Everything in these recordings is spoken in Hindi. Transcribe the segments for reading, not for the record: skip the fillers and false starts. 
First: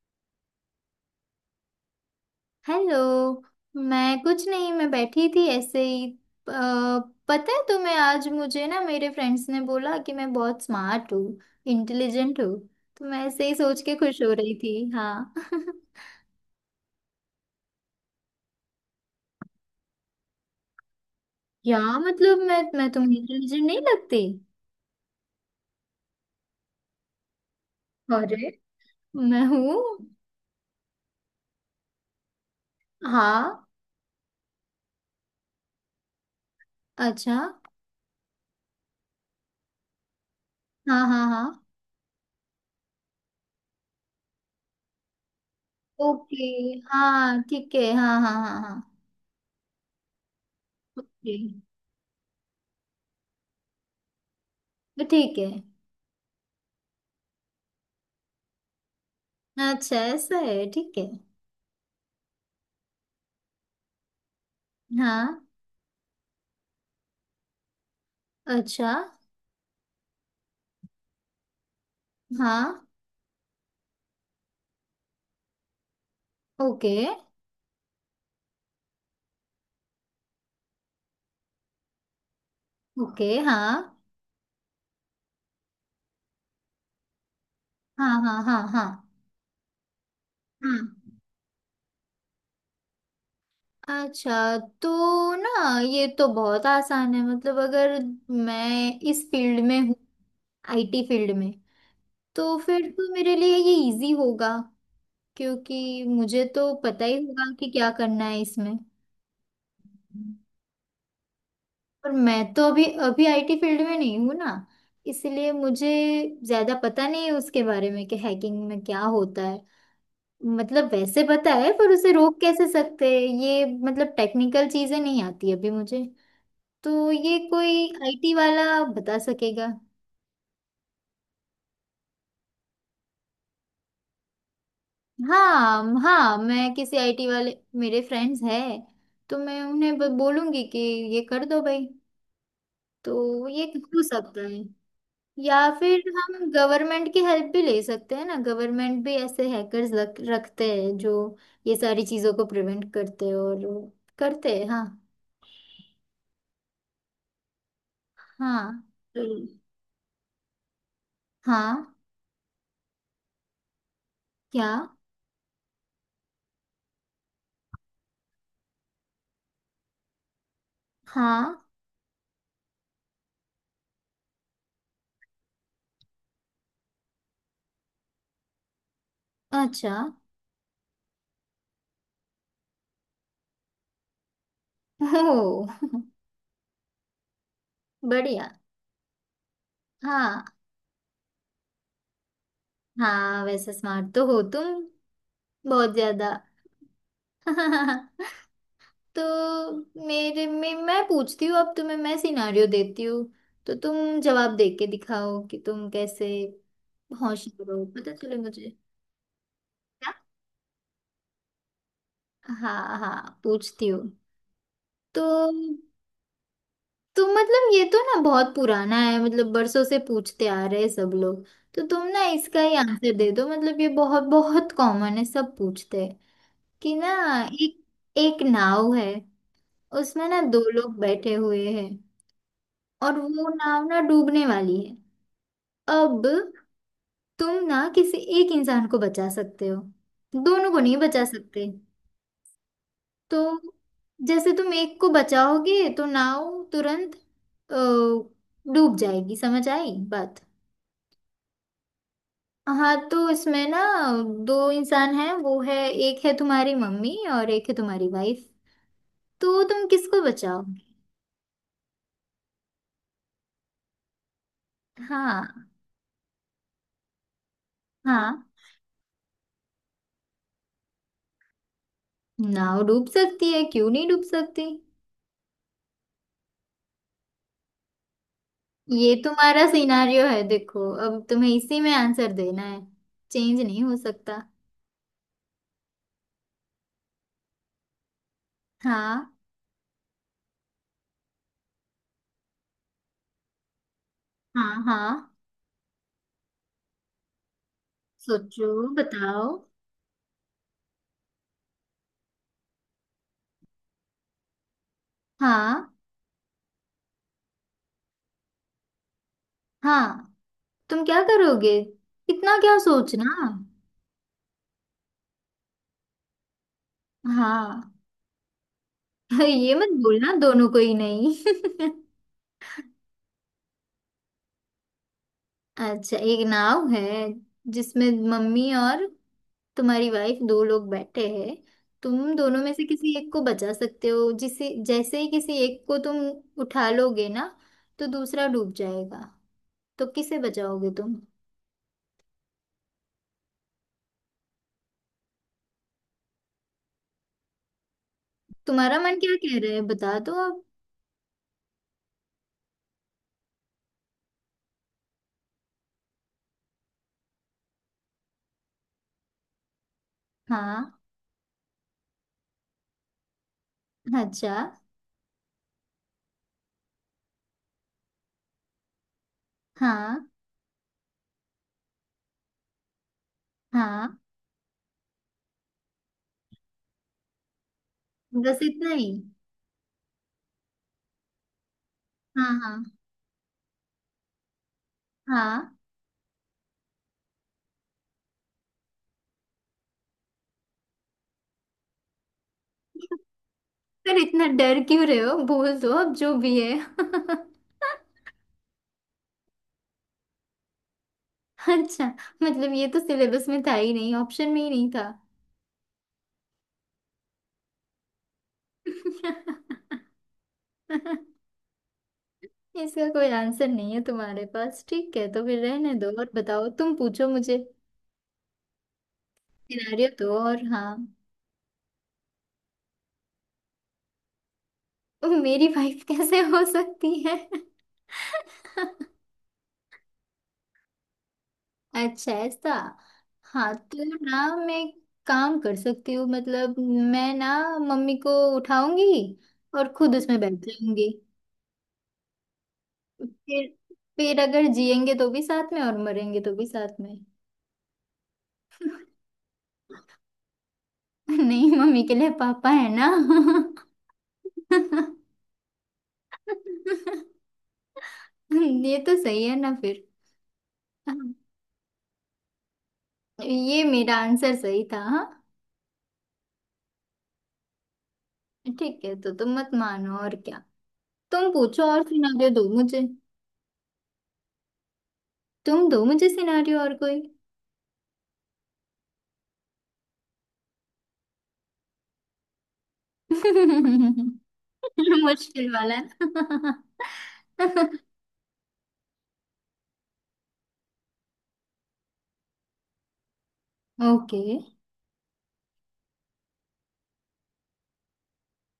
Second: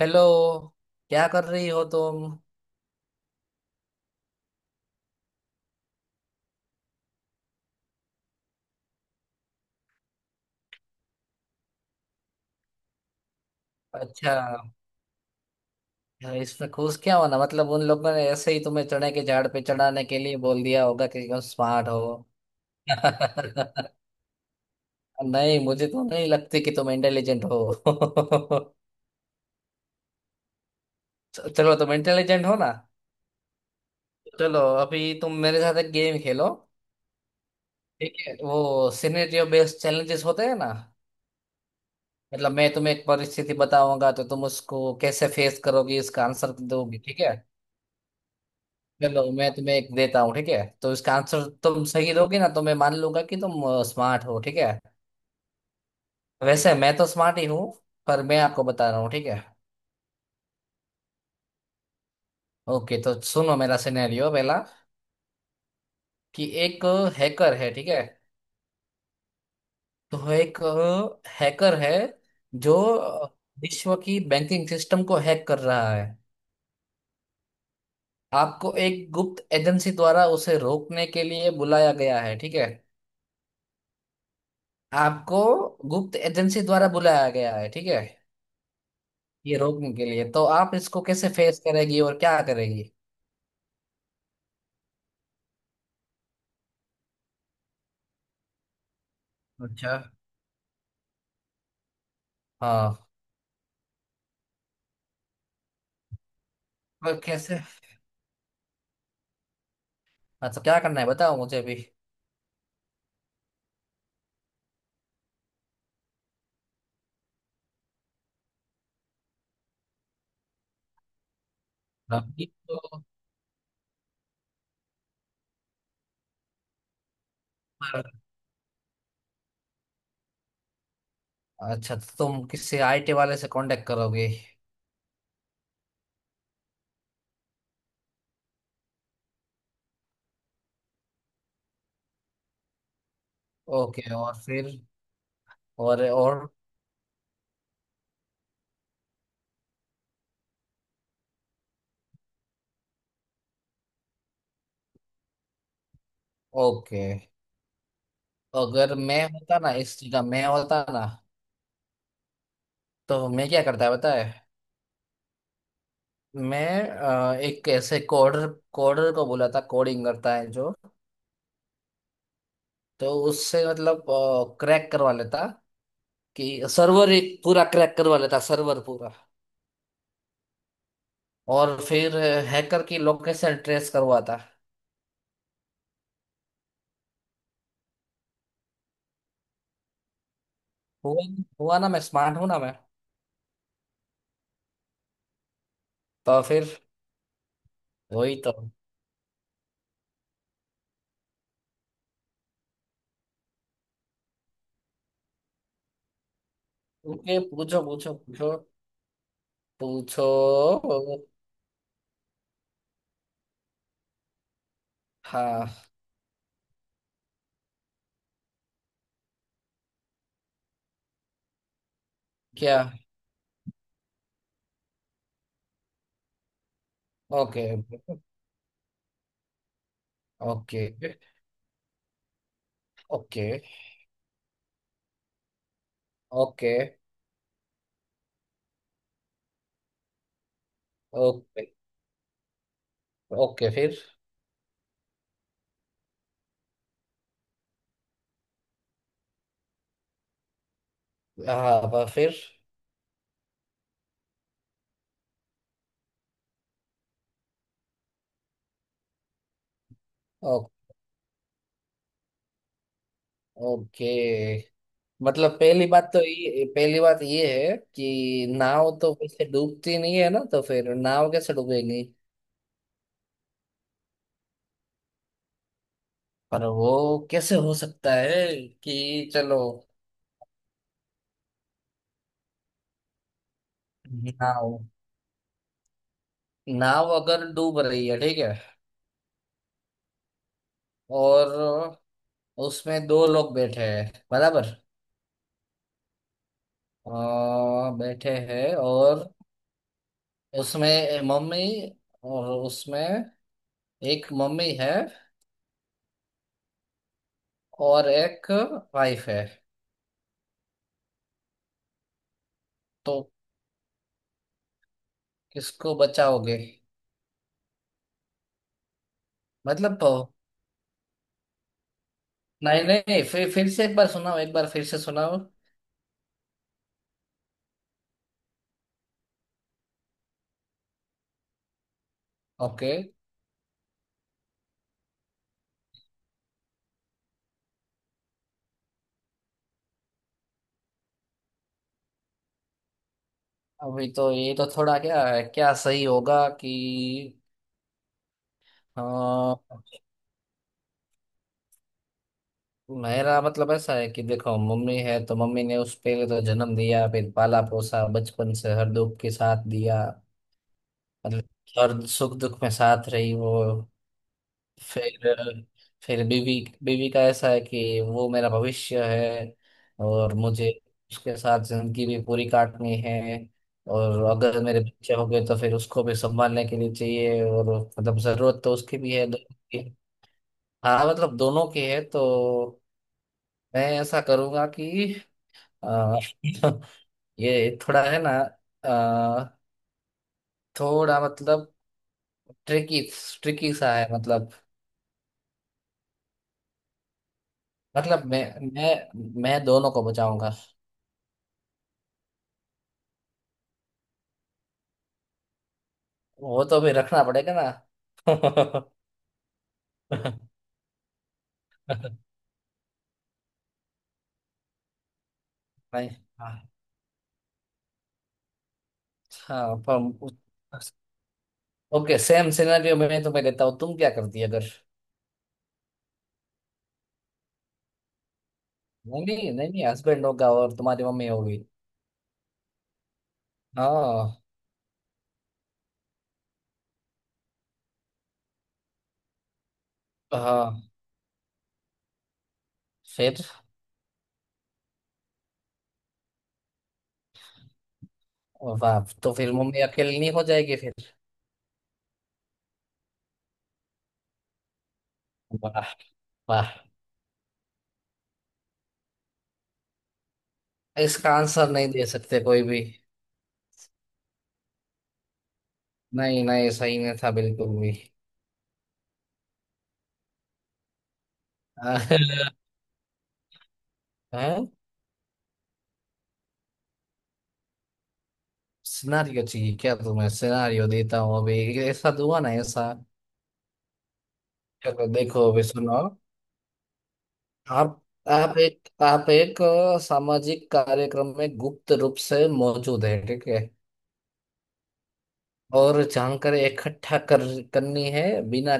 हेलो। क्या कर रही हो तुम? हेलो। मैं कुछ नहीं, मैं बैठी थी ऐसे ही। अ, पता है तुम्हें, आज मुझे ना मेरे फ्रेंड्स ने बोला कि मैं बहुत स्मार्ट हूँ, इंटेलिजेंट हूँ। तो मैं ऐसे ही सोच के खुश हो अच्छा, रही थी हाँ। इसमें खुश क्या होना, मतलब उन लोगों ने ऐसे ही तुम्हें चने के झाड़ पे चढ़ाने के लिए बोल दिया होगा कि तुम या स्मार्ट हो। मतलब मैं तुम्हें इंटेलिजेंट नहीं लगती? नहीं, मुझे तो नहीं लगती कि तुम इंटेलिजेंट अरे, हो। मैं हूँ। चलो, तुम इंटेलिजेंट हो ना। हाँ। चलो, अभी तुम मेरे साथ एक गेम खेलो। अच्छा। ठीक है, वो सिनेरियो बेस्ड चैलेंजेस होते हैं ना। हाँ हाँ हाँ। मतलब मैं तुम्हें एक परिस्थिति बताऊंगा तो तुम उसको कैसे फेस करोगी, इसका ओके। आंसर दोगी। ठीक है, हाँ ठीक है, हाँ हाँ हाँ हाँ। चलो मैं तुम्हें एक देता हूँ। ठीक है, तो इसका ओके आंसर तुम सही दोगे ना तो मैं मान लूंगा कि तुम स्मार्ट हो। ठीक है, तो ठीक है। वैसे मैं तो स्मार्ट ही हूँ, पर मैं आपको बता रहा हूँ। ठीक है, अच्छा ऐसा है, ठीक है। ओके तो सुनो मेरा सिनेरियो पहला। हाँ। कि एक हैकर है, ठीक है? अच्छा। तो एक हैकर है जो हाँ। विश्व की बैंकिंग सिस्टम को हैक कर रहा है। ओके आपको एक गुप्त एजेंसी द्वारा उसे रोकने के लिए बुलाया गया है। ठीक है, ओके। हाँ आपको गुप्त एजेंसी द्वारा बुलाया गया है ठीक है हाँ हाँ हाँ। हाँ ये रोकने के लिए, तो आप हाँ। इसको कैसे फेस करेगी और क्या करेगी? अच्छा, तो ना ये तो बहुत आसान है। मतलब अगर मैं इस फील्ड में अच्छा। हूँ, आईटी फील्ड में, तो फिर हाँ, तो मेरे लिए ये इजी होगा। क्योंकि मुझे तो पता ही पर होगा कैसे? कि क्या करना है इसमें। अच्छा, क्या करना है बताओ मुझे भी। पर मैं तो अभी अभी आईटी फील्ड में नहीं हूँ ना। इसलिए मुझे ज्यादा पता नहीं है उसके बारे में कि हैकिंग में क्या होता है। मतलब वैसे पता है, पर उसे रोक ये कैसे तो सकते हैं ये, मतलब टेक्निकल चीजें नहीं आती अभी मुझे। तो ये कोई पर- आईटी वाला बता सकेगा। अच्छा, तो तुम किसी आईटी वाले से कांटेक्ट करोगे। हाँ हाँ, मैं किसी आईटी वाले, मेरे फ्रेंड्स हैं, तो मैं उन्हें बोलूंगी कि ये कर दो भाई। तो ये हो ओके, और सकता है। फिर? या फिर और हम गवर्नमेंट की हेल्प भी ले सकते हैं ना। गवर्नमेंट भी ऐसे हैकर्स रखते हैं जो ये सारी चीजों को प्रिवेंट करते हैं और करते हैं हाँ। ओके, हाँ अगर मैं होता जरूर। ना इस जगह, मैं होता ना हाँ। तो मैं क्या करता है पता है? क्या? मैं एक ऐसे कोडर, कोडर को बोला था कोडिंग करता है जो, हाँ। तो उससे मतलब क्रैक करवा लेता कि सर्वर एक पूरा, क्रैक करवा लेता सर्वर पूरा। अच्छा। और फिर हैकर की लोकेशन ट्रेस करवाता। ओ, बढ़िया। हाँ। हुआ? हुआ ना, मैं स्मार्ट हूं ना मैं। हाँ वैसे स्मार्ट तो हो तुम, बहुत ज्यादा। तो फिर वही तो। तो मेरे में, मैं पूछती हूँ अब तुम्हें, मैं सिनारियो देती हूँ। तो तुम जवाब दे के दिखाओ कि तुम कैसे ओके, होशियार पूछो हो, पता पूछो चले पूछो। मुझे। क्या? पूछो। हाँ हाँ पूछती हूँ। तो हाँ। तुम मतलब ये तो ना बहुत पुराना है। मतलब बरसों से पूछते आ रहे हैं सब लोग। तो तुम ना इसका ही क्या? आंसर दे दो। मतलब ये बहुत बहुत कॉमन है, सब पूछते हैं कि ना। ओके, एक एक नाव है। उसमें ना दो ओके, लोग ओके, बैठे हुए हैं। और वो ओके। नाव ना डूबने वाली है। अब तुम ना किसी एक इंसान को बचा सकते हो, दोनों को नहीं बचा सकते। ओके। तो ओके फिर। जैसे तुम एक को बचाओगे तो नाव तुरंत डूब जाएगी, समझ आई बात? हाँ फिर। हाँ तो इसमें ना दो इंसान हैं, वो है, एक है तुम्हारी मम्मी और एक है तुम्हारी वाइफ। तो तुम किसको ओ- बचाओगी? ओके, मतलब हाँ पहली बात तो ये, पहली बात ये है हाँ। कि नाव तो वैसे डूबती नहीं है ना, तो फिर नाव कैसे डूबेगी? नाव डूब सकती है, क्यों नहीं डूब सकती। पर वो कैसे हो सकता है? ये कि चलो, तुम्हारा सिनारियो है, देखो अब तुम्हें इसी में आंसर देना है, चेंज नहीं हो सकता। नाव, नाव अगर डूब रही है ठीक है, हाँ और उसमें दो लोग बैठे हैं बराबर, हाँ हाँ। बैठे सोचो हैं, और बताओ। उसमें मम्मी, और उसमें एक मम्मी है हाँ और एक वाइफ है। हाँ। तुम क्या करोगे, इतना क्या तो सोचना। किसको बचाओगे? हाँ। ये मत मतलब बोलना दोनों को ही नहीं। नहीं नहीं, फिर फिर से एक बार सुनाओ एक बार फिर से सुनाओ। अच्छा, एक नाव है जिसमें मम्मी और तुम्हारी वाइफ, दो लोग बैठे हैं। तुम दोनों में से ओके, किसी एक को बचा सकते हो। जिसे, जैसे ही किसी एक को तुम उठा लोगे ना, तो दूसरा डूब जाएगा। तो किसे बचाओगे तुम? अभी तो ये तो थोड़ा, क्या है, क्या सही होगा कि, तुम्हारा मन क्या हाँ, कह रहा है, बता दो अब। मेरा मतलब ऐसा है कि देखो, मम्मी है तो मम्मी ने उस, पहले तो जन्म दिया, फिर पाला पोसा, बचपन से हर दुख के साथ दिया। हाँ। मतलब हर सुख दुख में साथ रही वो। अच्छा। फिर फिर बीवी, बीवी का ऐसा है कि वो मेरा भविष्य है, हाँ। और मुझे उसके साथ जिंदगी भी पूरी काटनी है। हाँ, और अगर मेरे बच्चे हो गए तो फिर उसको भी संभालने के लिए चाहिए और, मतलब बस जरूरत तो इतना उसकी ही? भी है, दोनों की। हाँ, मतलब दोनों की है, हाँ तो हाँ मैं ऐसा करूंगा कि हाँ, अ, ये थोड़ा है ना, अ, थोड़ा मतलब ट्रिकी, ट्रिकी सा है पर इतना मतलब। डर क्यों रहे हो, बोल दो अब जो भी है। मतलब मैं दोनों को बचाऊंगा। अच्छा, मतलब ये तो सिलेबस में था ही नहीं, ऑप्शन में ही नहीं था। वो तो भी रखना पड़ेगा ना। इसका कोई आंसर नहीं है तुम्हारे पास, ठीक है तो फिर रहने नहीं, दो। और हाँ, बताओ, तुम पूछो मुझे, हाँ पर, सिनारियो दो और। हाँ। ओके सेम सिनेरियो में तो मैं लेता हूँ, तुम क्या करती अगर, ओ, मेरी वाइफ कैसे हो सकती है? नहीं नहीं नहीं नहीं, हस्बैंड होगा और तुम्हारी मम्मी होगी। अच्छा ऐसा। हाँ तो हाँ। ना मैं काम कर सकती हूँ। मतलब मैं ना मम्मी को उठाऊंगी और खुद उसमें बैठ हाँ जाऊंगी। फिर? फिर फिर अगर जिएंगे तो भी साथ में और मरेंगे तो भी साथ में। वाह, तो फिर मम्मी अकेली नहीं हो जाएगी फिर? नहीं, मम्मी के लिए पापा है ना। वाह, वाह, ये तो सही है ना फिर। इसका हाँ, आंसर नहीं दे सकते कोई भी। ये मेरा आंसर सही था हाँ। नहीं नहीं, सही नहीं था बिल्कुल भी। ठीक है तो तुम मत मानो, और क्या। तुम पूछो और सिनारियो दो मुझे। हैं? तुम दो मुझे सिनारियो और कोई। सिनारियो चाहिए क्या तुम्हें? सिनारियो देता हूँ अभी, ऐसा तो हुआ ना ऐसा। चलो देखो अभी, मुश्किल वाला। सुनो, आप, आप एक सामाजिक कार्यक्रम में गुप्त रूप से मौजूद है ठीक है, ओके और जानकारी इकट्ठा कर, करनी है बिना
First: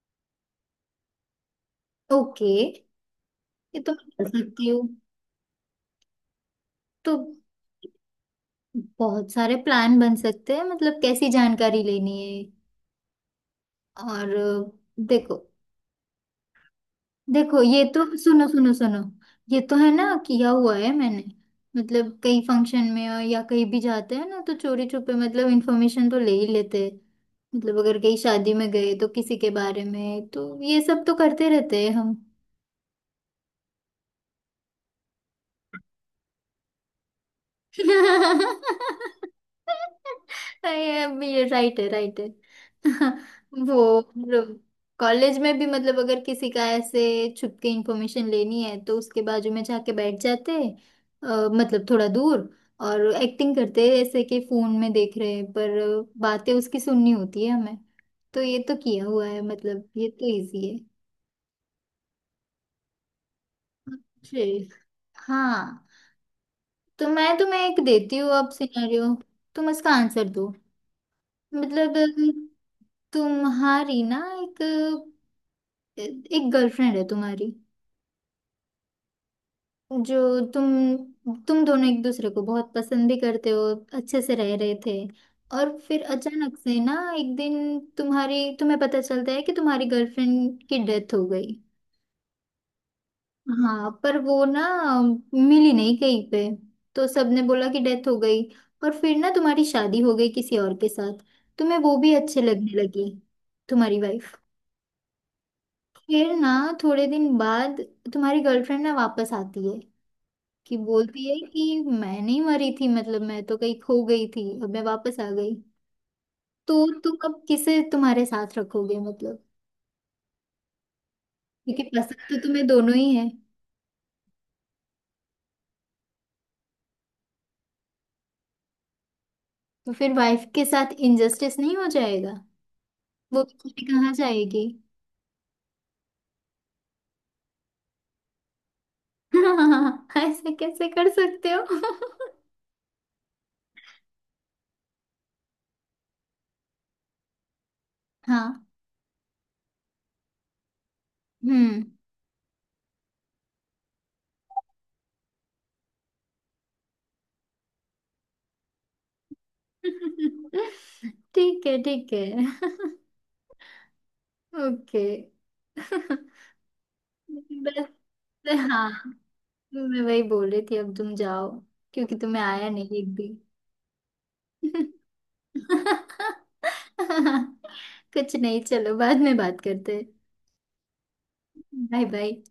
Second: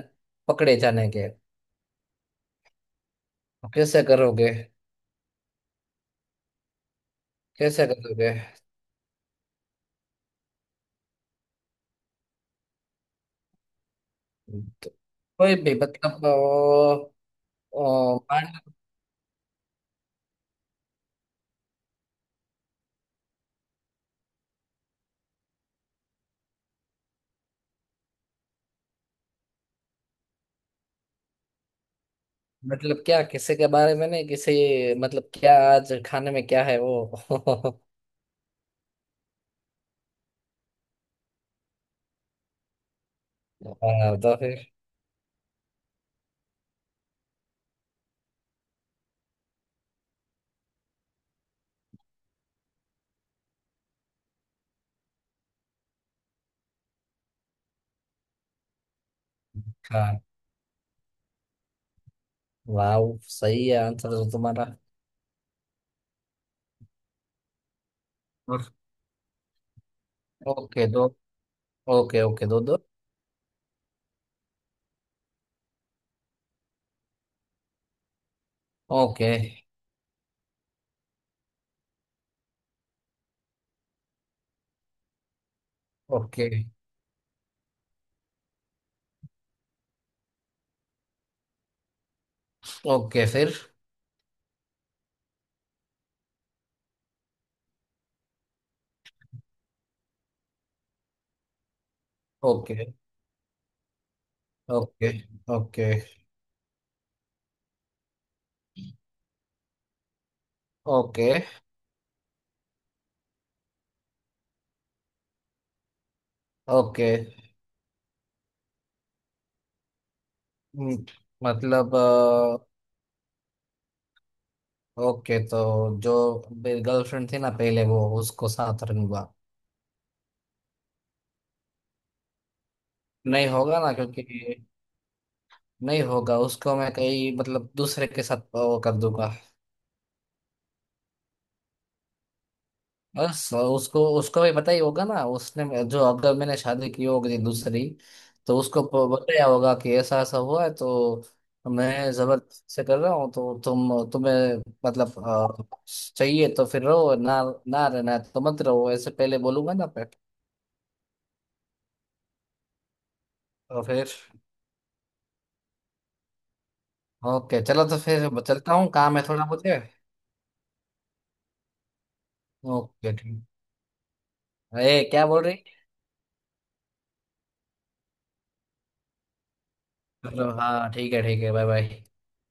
पकड़े जाने के। ओके, ये तो कैसे मैं कर करोगे? सकती हूँ। तो कैसे करोगे? बहुत सारे प्लान बन सकते हैं, मतलब कैसी जानकारी लेनी है और तो देखो। कोई भी मतलब, देखो ये तो ओ, सुनो सुनो मान- सुनो। ये तो है ना, किया हुआ है मैंने। मतलब कई फंक्शन में और या कहीं भी जाते हैं ना, तो चोरी छुपे मतलब इन्फॉर्मेशन तो ले ही लेते हैं। मतलब अगर कहीं शादी में गए तो किसी के बारे में, तो ये सब तो करते रहते हैं हम। मतलब क्या किसी के बारे में, नहीं किसी मतलब, क्या आज खाने में क्या है वो। ये राइट है राइट है। वो हाँ, तो फिर? कॉलेज में भी, मतलब अगर किसी का ऐसे छुप के इंफॉर्मेशन लेनी है, तो उसके बाजू में जाके बैठ जाते, अ, मतलब थोड़ा दूर। और एक्टिंग करते ऐसे कि फोन में देख रहे हैं, पर बातें उसकी सुननी होती है हमें। तो ये तो किया हुआ है, मतलब ये हाँ, तो इजी है। वाह, सही है आंसर तो तुम्हारा। जी। हाँ। तो मैं तुम्हें एक देती हूँ अब सिनेरियो। तुम इसका आंसर दो। ओके दो। मतलब ओके ओके, दो दो। तुम्हारी ना एक एक गर्लफ्रेंड है तुम्हारी, ओके, जो तुम दोनों एक दूसरे को बहुत पसंद भी करते हो, अच्छे से रह रहे थे। और फिर ओके, अचानक से ना एक दिन तुम्हारी, तुम्हें पता चलता है कि तुम्हारी गर्लफ्रेंड की डेथ हो गई। ओके फिर। हाँ, पर वो ना मिली नहीं कहीं पे। तो सबने बोला कि डेथ हो गई। और फिर ना तुम्हारी शादी हो गई किसी और के साथ। तुम्हें वो भी अच्छे लगने ओके, लगी, तुम्हारी वाइफ। ओके, ओके, फिर ना थोड़े दिन बाद तुम्हारी गर्लफ्रेंड ना वापस आती है। कि बोलती ओके, है कि मैं नहीं मरी थी, मतलब मैं तो कहीं खो गई थी, अब मैं वापस आ गई। तो ओके। तुम अब किसे तुम्हारे साथ रखोगे, मतलब हम्म, क्योंकि मतलब पसंद तो तुम्हें दोनों ही है। ओके, तो जो मेरी गर्लफ्रेंड थी ना पहले, वो, उसको साथ रन हुआ। तो फिर वाइफ के साथ इंजस्टिस नहीं हो जाएगा, वो नहीं होगा बेचारी ना, कहाँ क्योंकि जाएगी? नहीं होगा, उसको मैं कहीं मतलब दूसरे के साथ वो कर दूंगा। ऐसे कैसे कर सकते हो? बस उसको, उसको भी पता ही होगा ना, उसने जो, अगर मैंने शादी की होगी दूसरी तो हाँ। उसको बताया होगा कि ऐसा ऐसा हुआ है, तो हम्म। मैं जबरदस्ती से कर रहा हूँ, तो तुम, तुम्हें मतलब अ, चाहिए तो फिर रहो ना, ना रहना है तो मत रहो, ऐसे पहले बोलूंगा ना पे। ठीक है ठीक है। तो फिर, ओके। ओके चलो बस। तो फिर चलता हूँ, हाँ। काम है थोड़ा मुझे। तो मैं वही बोल रही थी, अब तुम जाओ, क्योंकि तुम्हें आया नहीं ओके एक भी। ठीक। अरे, क्या बोल रही? कुछ नहीं, चलो बाद में बात करते हैं। चलो, हाँ ठीक है ठीक है, बाय बाय। Bye bye.